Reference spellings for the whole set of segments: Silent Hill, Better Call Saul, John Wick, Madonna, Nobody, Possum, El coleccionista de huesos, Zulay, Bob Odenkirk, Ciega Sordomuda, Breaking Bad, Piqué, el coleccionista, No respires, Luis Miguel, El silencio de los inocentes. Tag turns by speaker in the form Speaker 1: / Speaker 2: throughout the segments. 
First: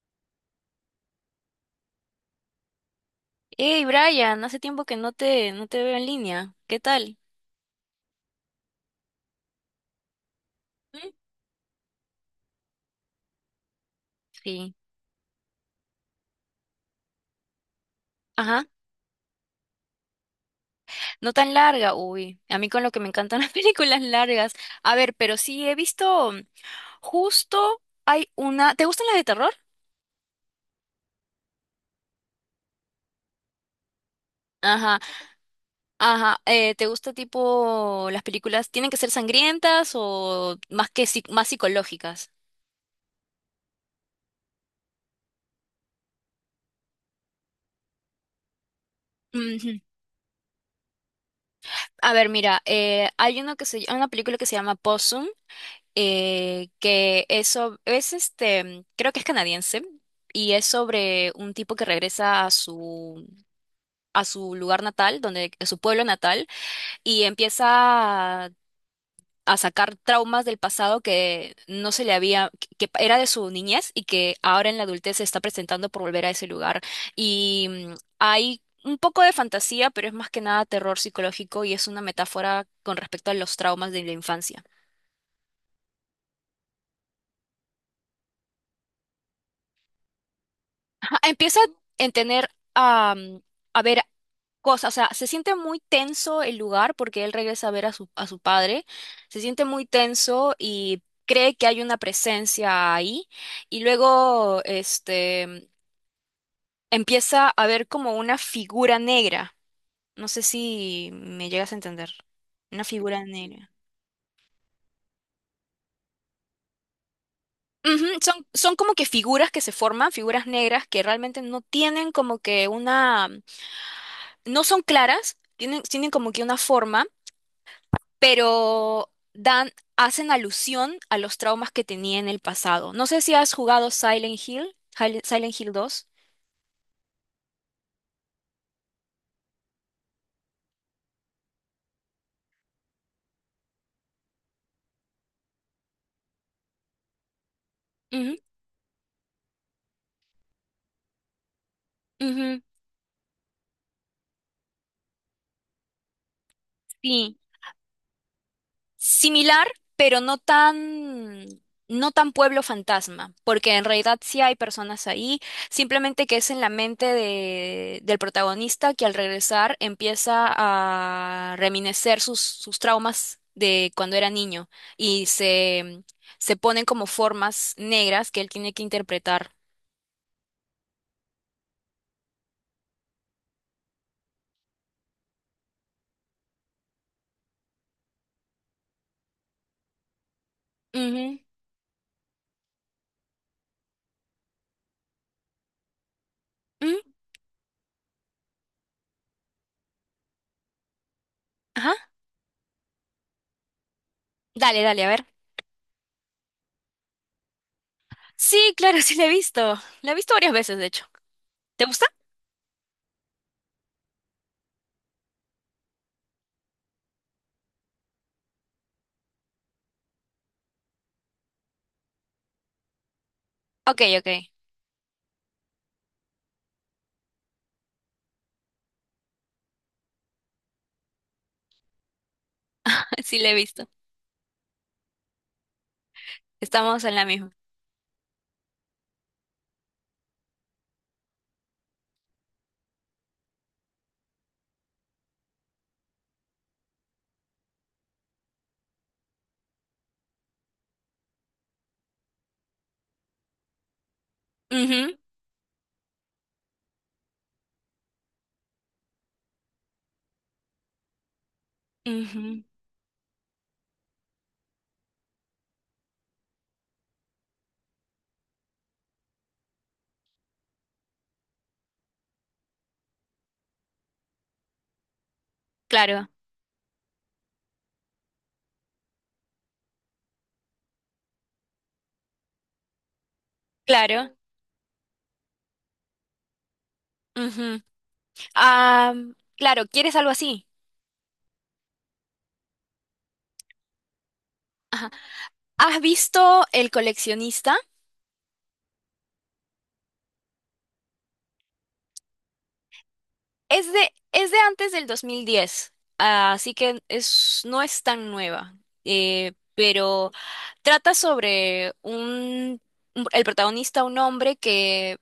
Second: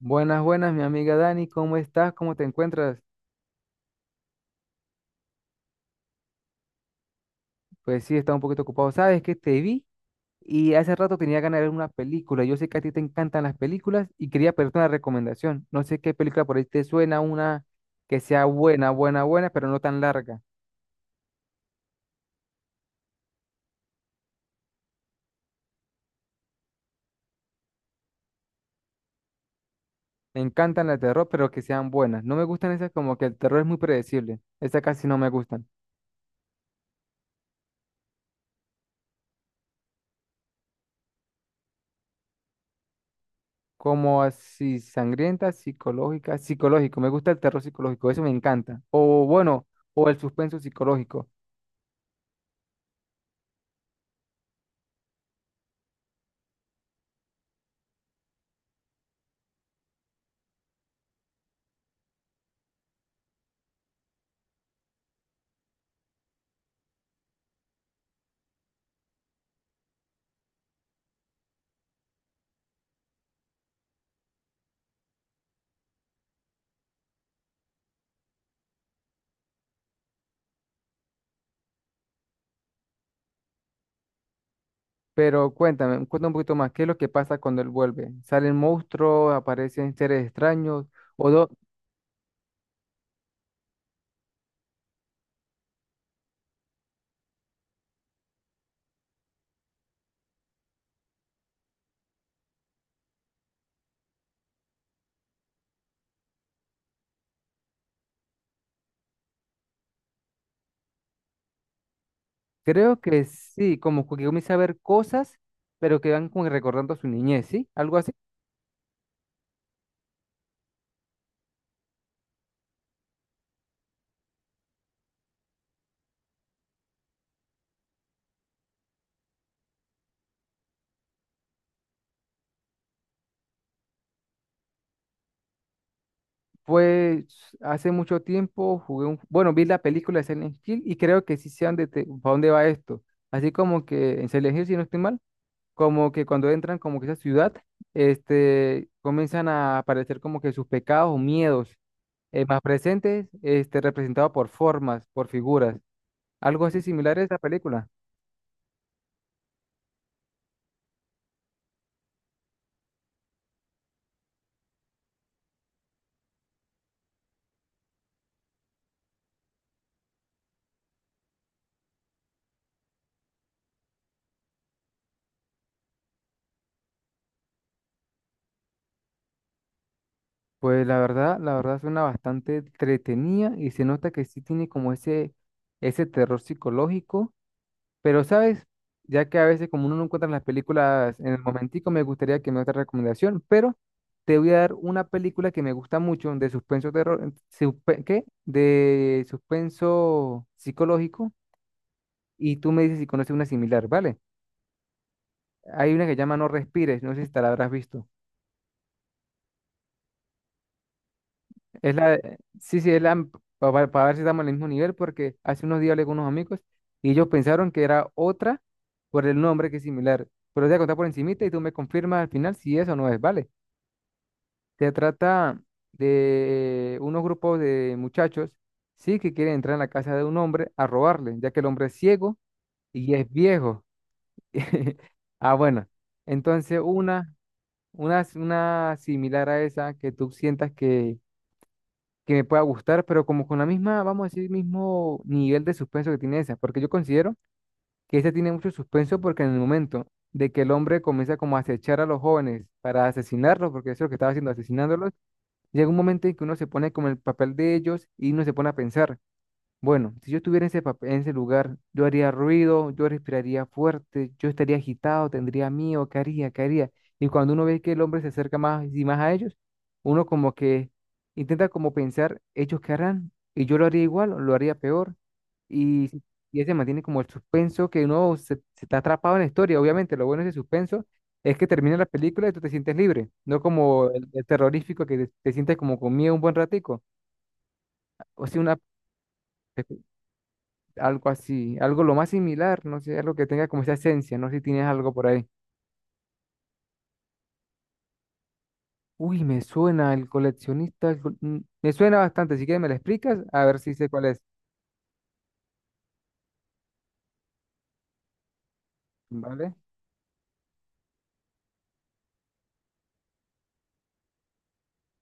Speaker 1: Buenas, buenas, mi amiga Dani, ¿cómo estás? ¿Cómo te encuentras?
Speaker 2: Hey Brian, hace tiempo que no te veo en línea. ¿Qué tal?
Speaker 1: Pues sí, estaba un poquito ocupado. Sabes que te vi y hace
Speaker 2: ¿Mm?
Speaker 1: rato tenía ganas de ver una película. Yo sé que a ti te encantan las películas y quería
Speaker 2: Sí.
Speaker 1: pedirte una recomendación. No sé qué película por ahí te suena, una que sea
Speaker 2: Ajá.
Speaker 1: buena, buena, buena, pero no tan larga.
Speaker 2: No tan larga. Uy, a mí con lo que me encantan las películas largas. A ver, pero sí he visto justo hay una. ¿Te gustan las de terror?
Speaker 1: Me encantan las de terror, pero que sean buenas. No me gustan esas como que el terror es muy predecible. Esas
Speaker 2: Ajá,
Speaker 1: casi no me gustan.
Speaker 2: ajá. ¿Te gusta tipo las películas tienen que ser sangrientas o más que más psicológicas?
Speaker 1: Como así sangrientas, psicológicas, psicológico. Me gusta el terror psicológico, eso me encanta. O bueno,
Speaker 2: Ujú.
Speaker 1: o el suspenso psicológico.
Speaker 2: A ver, mira, hay una película que se llama Possum. Que eso es creo que es canadiense y es sobre un tipo que regresa a su lugar natal, donde a su pueblo natal, y empieza a, a sacar traumas del pasado que no se le había que era de su niñez y que ahora en la adultez se está presentando por volver a ese lugar, y hay un poco de fantasía, pero es más que nada terror psicológico y es una metáfora con respecto a los traumas de la infancia.
Speaker 1: Pero cuéntame, cuéntame un poquito más, ¿qué es lo que pasa cuando él vuelve? ¿Salen monstruos, aparecen seres extraños? O do-
Speaker 2: Empieza a tener am, a ver cosas. O sea, se siente muy tenso el lugar porque él regresa a ver a su padre, se siente muy tenso y cree que hay una presencia ahí, y luego empieza a ver como una figura negra. No sé si me llegas a entender. Una
Speaker 1: Creo
Speaker 2: figura
Speaker 1: que
Speaker 2: negra.
Speaker 1: sí, como que comienza a ver cosas, pero que van como que recordando su niñez, ¿sí? Algo
Speaker 2: Ujú.
Speaker 1: así.
Speaker 2: Son como que figuras que se forman, figuras negras que realmente no tienen como que no son claras, tienen como que una forma, pero hacen alusión a los traumas que tenía en el pasado. No sé si has jugado Silent Hill, Silent Hill dos.
Speaker 1: Pues hace mucho tiempo jugué un, bueno, vi la película de Silent Hill y creo que sí sé a dónde, pa' dónde va esto. Así como que en Silent Hill, si no estoy mal, como que cuando entran como que esa ciudad,
Speaker 2: Ujú,
Speaker 1: este, comienzan a aparecer como que sus pecados o miedos más
Speaker 2: ujú.
Speaker 1: presentes, este, representados por formas, por figuras, algo así similar a esa
Speaker 2: Sí.
Speaker 1: película.
Speaker 2: Similar, pero no tan pueblo fantasma, porque en realidad sí hay personas ahí, simplemente que es en la mente del protagonista, que al regresar empieza a reminecer sus traumas de cuando era niño, y se ponen como formas negras que él tiene que interpretar.
Speaker 1: Pues la verdad suena bastante entretenida y se nota que sí tiene como ese terror psicológico. Pero, ¿sabes? Ya que a veces como uno no encuentra las películas en
Speaker 2: Ujú,
Speaker 1: el momentico, me gustaría que me otra recomendación, pero te voy a dar una película que me gusta mucho de suspenso
Speaker 2: ujú.
Speaker 1: terror, ¿qué? De suspenso psicológico
Speaker 2: Ajá.
Speaker 1: y tú me dices si conoces una similar, ¿vale?
Speaker 2: Dale, dale, a ver.
Speaker 1: Hay una que llama No respires, no sé si te la habrás visto.
Speaker 2: Sí, claro, sí la he visto. La he visto varias veces, de hecho. ¿Te gusta?
Speaker 1: Sí, sí, es la, para ver si estamos en el mismo nivel, porque hace unos días hablé con unos amigos y ellos pensaron que era otra por el nombre que es similar. Pero te voy a contar por encimita y tú me confirmas al final si eso no es, ¿vale?
Speaker 2: Ok, ok.
Speaker 1: Se trata de unos grupos de muchachos, sí, que quieren entrar en la casa de un hombre a robarle, ya que el hombre es ciego y es
Speaker 2: Sí la he
Speaker 1: viejo.
Speaker 2: visto.
Speaker 1: Ah, bueno. Entonces,
Speaker 2: Estamos en la
Speaker 1: una,
Speaker 2: misma.
Speaker 1: una similar a esa que tú sientas que me pueda gustar, pero como con la misma, vamos a decir, mismo nivel de suspenso que tiene esa, porque yo considero que esa tiene mucho suspenso porque en el momento de que el hombre comienza como a acechar a los jóvenes para asesinarlos, porque eso es lo que estaba haciendo, asesinándolos,
Speaker 2: Ujú,
Speaker 1: llega un momento en que uno se pone como en el papel de ellos y uno se pone a pensar. Bueno, si yo estuviera en ese, en ese lugar, yo haría
Speaker 2: ujú.
Speaker 1: ruido, yo respiraría fuerte, yo estaría agitado, tendría miedo, ¿qué haría? ¿Qué haría? Y cuando uno ve que el hombre se acerca más y más a ellos, uno como que intenta como pensar, ellos qué harán, y yo lo haría igual, o lo haría peor, y,
Speaker 2: Claro,
Speaker 1: y ese mantiene como el suspenso que uno se, se está atrapado en la historia. Obviamente, lo bueno de ese suspenso es que termina la película y tú te sientes libre, no como
Speaker 2: claro.
Speaker 1: el terrorífico que te sientes como con miedo un buen ratico.
Speaker 2: Ujú.
Speaker 1: O sea, una,
Speaker 2: Ah, claro, ¿quieres algo así?
Speaker 1: algo así, algo lo más similar, no sé, algo que tenga como esa esencia, no sé si tienes algo por ahí.
Speaker 2: ¿Has visto El coleccionista?
Speaker 1: Uy, me suena el coleccionista, me suena bastante, si quieres me lo explicas, a ver
Speaker 2: Es
Speaker 1: si sé
Speaker 2: de,
Speaker 1: cuál es,
Speaker 2: es de antes del 2010. Ah, así que no es tan nueva,
Speaker 1: ¿vale?
Speaker 2: pero trata sobre el protagonista, un hombre que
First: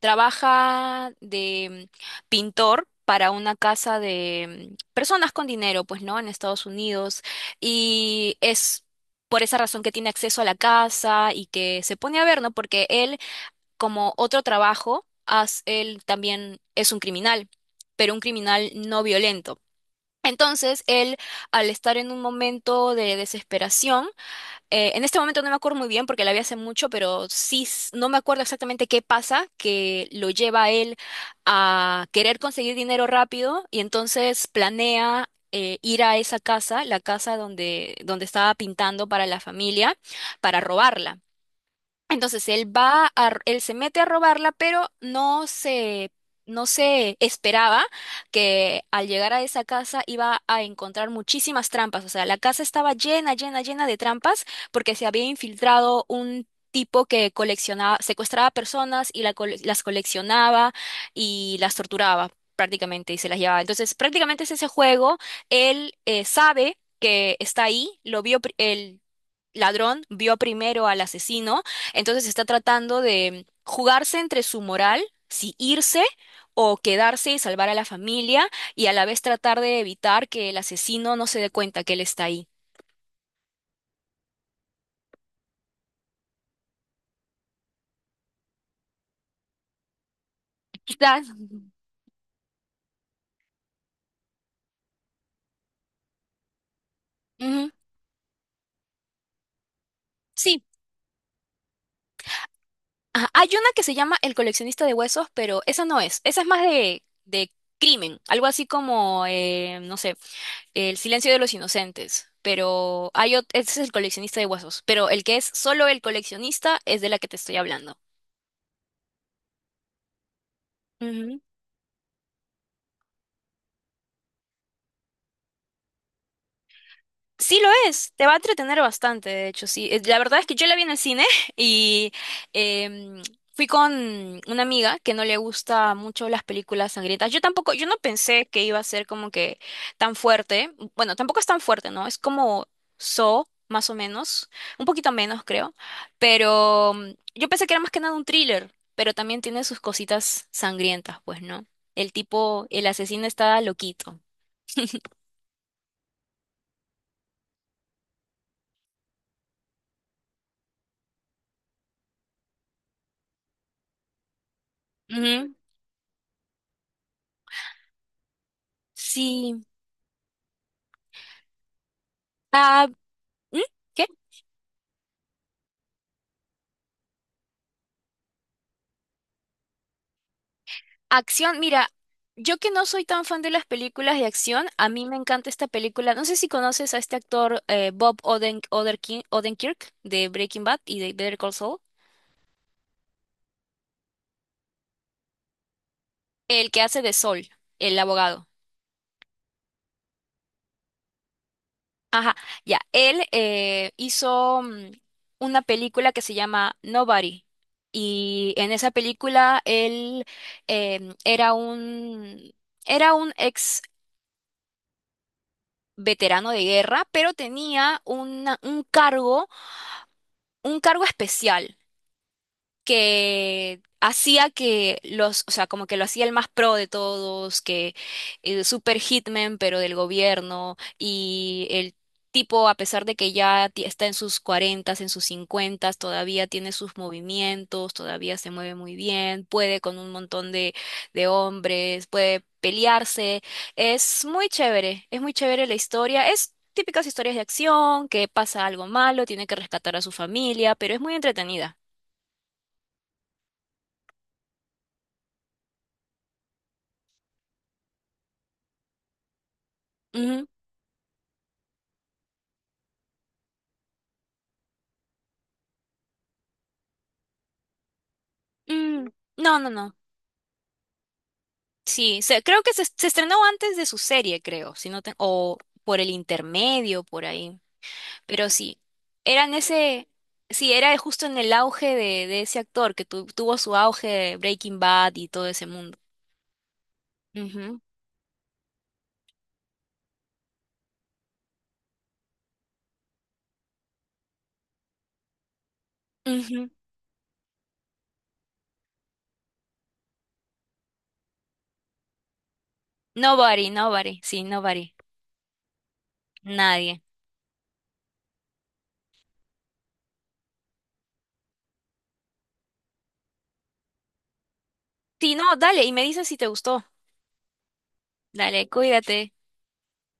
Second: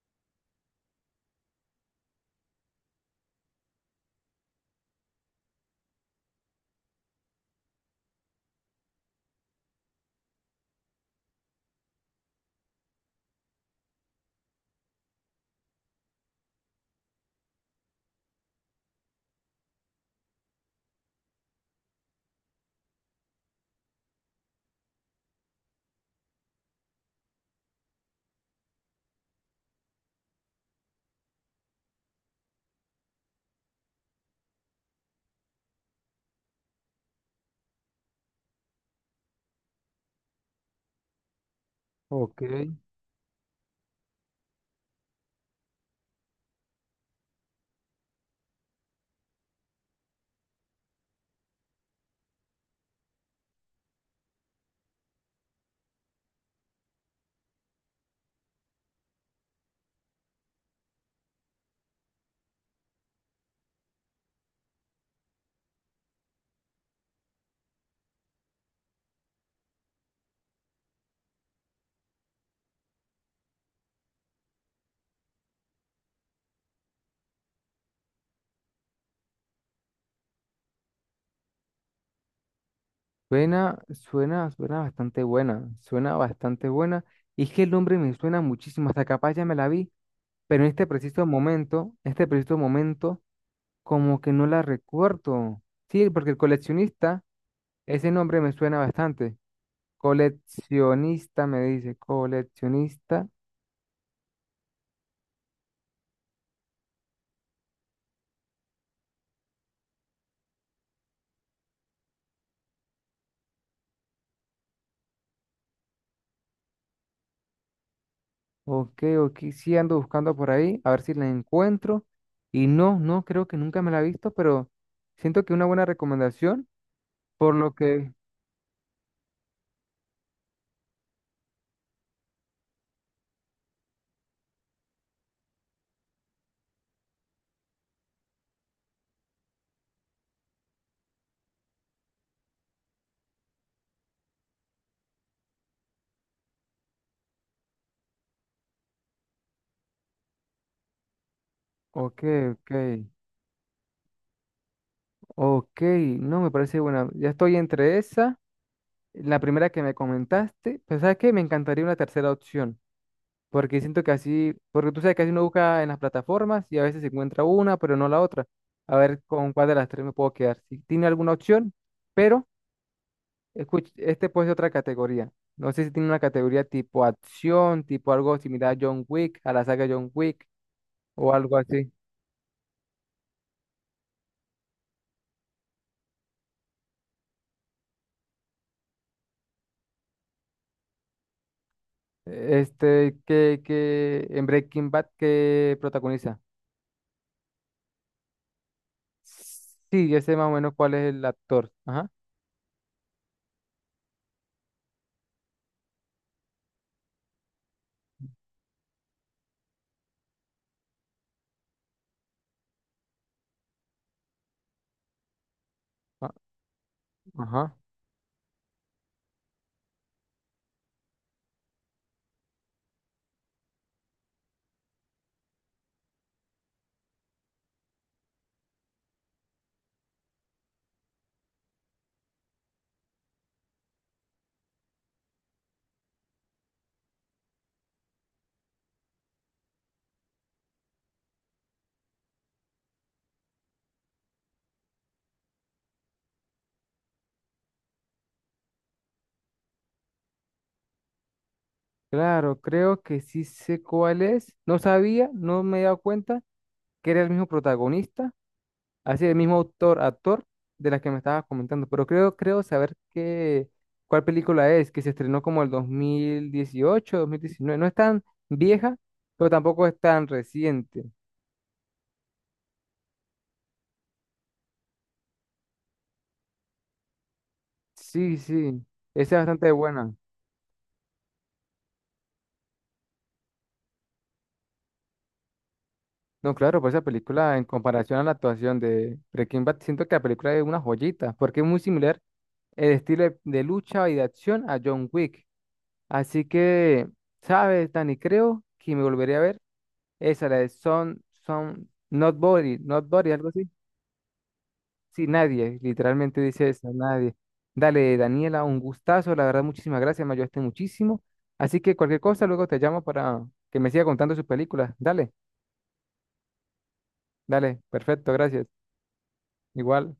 Speaker 2: trabaja de pintor para una casa de personas con dinero, pues, ¿no? En Estados Unidos. Y es por esa razón que tiene acceso a la casa y que se pone a ver, ¿no? Porque él, como otro trabajo, él también es un criminal, pero un criminal no violento. Entonces, él, al estar en un momento de desesperación, en este momento no me acuerdo muy bien porque la vi hace mucho, pero sí, no me acuerdo exactamente qué pasa que lo lleva a él a querer conseguir dinero rápido, y entonces planea ir a esa casa, la casa donde estaba pintando para la familia, para robarla.
Speaker 1: Ok,
Speaker 2: Entonces, él se mete a robarla, pero no se esperaba que al llegar a esa casa iba a encontrar muchísimas trampas. O sea, la casa estaba llena, llena, llena de trampas porque se había infiltrado un tipo que coleccionaba, secuestraba personas, y las coleccionaba y las torturaba prácticamente y se las llevaba. Entonces, prácticamente es ese juego. Él sabe que está ahí, lo vio, ladrón vio primero al asesino, entonces está tratando de jugarse entre su moral, si irse o quedarse y salvar a la familia, y a la vez tratar de evitar que el asesino no se dé cuenta que él está ahí.
Speaker 1: suena, suena, suena bastante buena, y es que el nombre me suena muchísimo, hasta capaz ya me la vi, pero en este
Speaker 2: Quizás.
Speaker 1: preciso momento, en este preciso momento, como que no la recuerdo. Sí, porque el coleccionista,
Speaker 2: Ujú.
Speaker 1: ese nombre me suena bastante.
Speaker 2: Sí.
Speaker 1: Coleccionista, me dice, coleccionista.
Speaker 2: Ajá. Hay una que se llama El coleccionista de huesos, pero esa no es. Esa es más de crimen, algo así como, no sé, El silencio de los inocentes. Pero ese es el coleccionista de huesos. Pero el que es solo el coleccionista es de la que te estoy hablando.
Speaker 1: Ok, ok, sí ando buscando por ahí, a ver si la
Speaker 2: Ujú.
Speaker 1: encuentro. Y no, no, creo que nunca me la he visto, pero siento que una buena recomendación, por
Speaker 2: Sí lo
Speaker 1: lo que…
Speaker 2: es, te va a entretener bastante, de hecho, sí. La verdad es que yo la vi en el cine y em, fui con una amiga que no le gusta mucho las películas sangrientas. Yo tampoco, yo no pensé que iba a ser como que tan fuerte. Bueno, tampoco es tan fuerte, ¿no? Es como so más o menos, un poquito menos, creo. Pero yo pensé que era más que nada un thriller, pero también tiene sus cositas sangrientas, pues, ¿no? El
Speaker 1: Ok,
Speaker 2: tipo,
Speaker 1: ok,
Speaker 2: el asesino está loquito.
Speaker 1: ok, no, me parece buena. Ya estoy entre esa, la primera que me comentaste, pero ¿sabes qué? Me encantaría una tercera opción. Porque siento que así, porque tú sabes que así uno
Speaker 2: Ujú.
Speaker 1: busca en las plataformas y a veces se encuentra una, pero no la otra. A ver con
Speaker 2: Sí.
Speaker 1: cuál de las tres me puedo quedar. Si tiene alguna opción, pero
Speaker 2: Ah. ¿Mm?
Speaker 1: escuche,
Speaker 2: ¿Qué?
Speaker 1: este puede ser otra categoría. No sé si tiene una categoría tipo acción, tipo algo similar a John Wick, a la saga John Wick o algo
Speaker 2: Acción, mira,
Speaker 1: así.
Speaker 2: yo que no soy tan fan de las películas de acción, a mí me encanta esta película. No sé si conoces a este actor, Bob Odenkirk, de Breaking Bad y de Better Call Saul,
Speaker 1: Este, que en Breaking Bad que protagoniza.
Speaker 2: el que hace de Saul, el abogado.
Speaker 1: Sí, ya sé más o menos cuál es el actor. Ajá.
Speaker 2: Ajá, ya, él hizo una película que se llama Nobody. Y en esa película él em, era un, era un ex
Speaker 1: a-
Speaker 2: veterano de guerra, pero
Speaker 1: Ajá.
Speaker 2: tenía un cargo especial que hacía o sea, como que lo hacía el más pro de todos, que super hitman, pero del gobierno, y el tipo, a pesar de que ya está en sus cuarentas, en sus cincuentas, todavía tiene sus movimientos, todavía se mueve muy bien, puede con un montón de hombres, puede pelearse, es muy chévere la historia, es típicas historias de acción, que pasa algo malo, tiene que rescatar a su familia, pero es muy entretenida.
Speaker 1: Claro, creo que sí sé cuál es. No sabía, no me he dado cuenta que era el mismo protagonista, así el mismo autor, actor de la que me estabas comentando, pero creo, creo saber qué, cuál película es, que se estrenó como el 2018, 2019. No es tan vieja,
Speaker 2: Mm,
Speaker 1: pero
Speaker 2: no, no,
Speaker 1: tampoco
Speaker 2: no.
Speaker 1: es tan reciente.
Speaker 2: Sí, creo que se estrenó antes de su serie, creo, si no o por el intermedio, por ahí.
Speaker 1: Sí,
Speaker 2: Pero sí,
Speaker 1: sí, esa es
Speaker 2: eran
Speaker 1: bastante
Speaker 2: ese,
Speaker 1: buena.
Speaker 2: sí, era justo en el auge de ese actor que tuvo su auge de Breaking Bad y todo ese mundo.
Speaker 1: No, claro, por esa película, en
Speaker 2: Ujú,
Speaker 1: comparación a la actuación de Breaking Bad, siento que la película es una joyita, porque es muy similar el estilo de lucha y de acción a John Wick. Así
Speaker 2: ujú.
Speaker 1: que, ¿sabes, Dani? Creo que me volvería a ver esa, la de Son, Son, Not Body, Not Body, algo así.
Speaker 2: Nobody, nobody, sí, nobody,
Speaker 1: Sí, nadie, literalmente dice eso,
Speaker 2: nadie.
Speaker 1: nadie. Dale, Daniela, un gustazo, la verdad, muchísimas gracias, me ayudaste muchísimo. Así que cualquier cosa, luego te llamo para que me siga contando sus películas. Dale,
Speaker 2: Sí, no, dale, y me dices si te gustó.
Speaker 1: dale, perfecto, gracias.
Speaker 2: Dale, cuídate.
Speaker 1: Igual.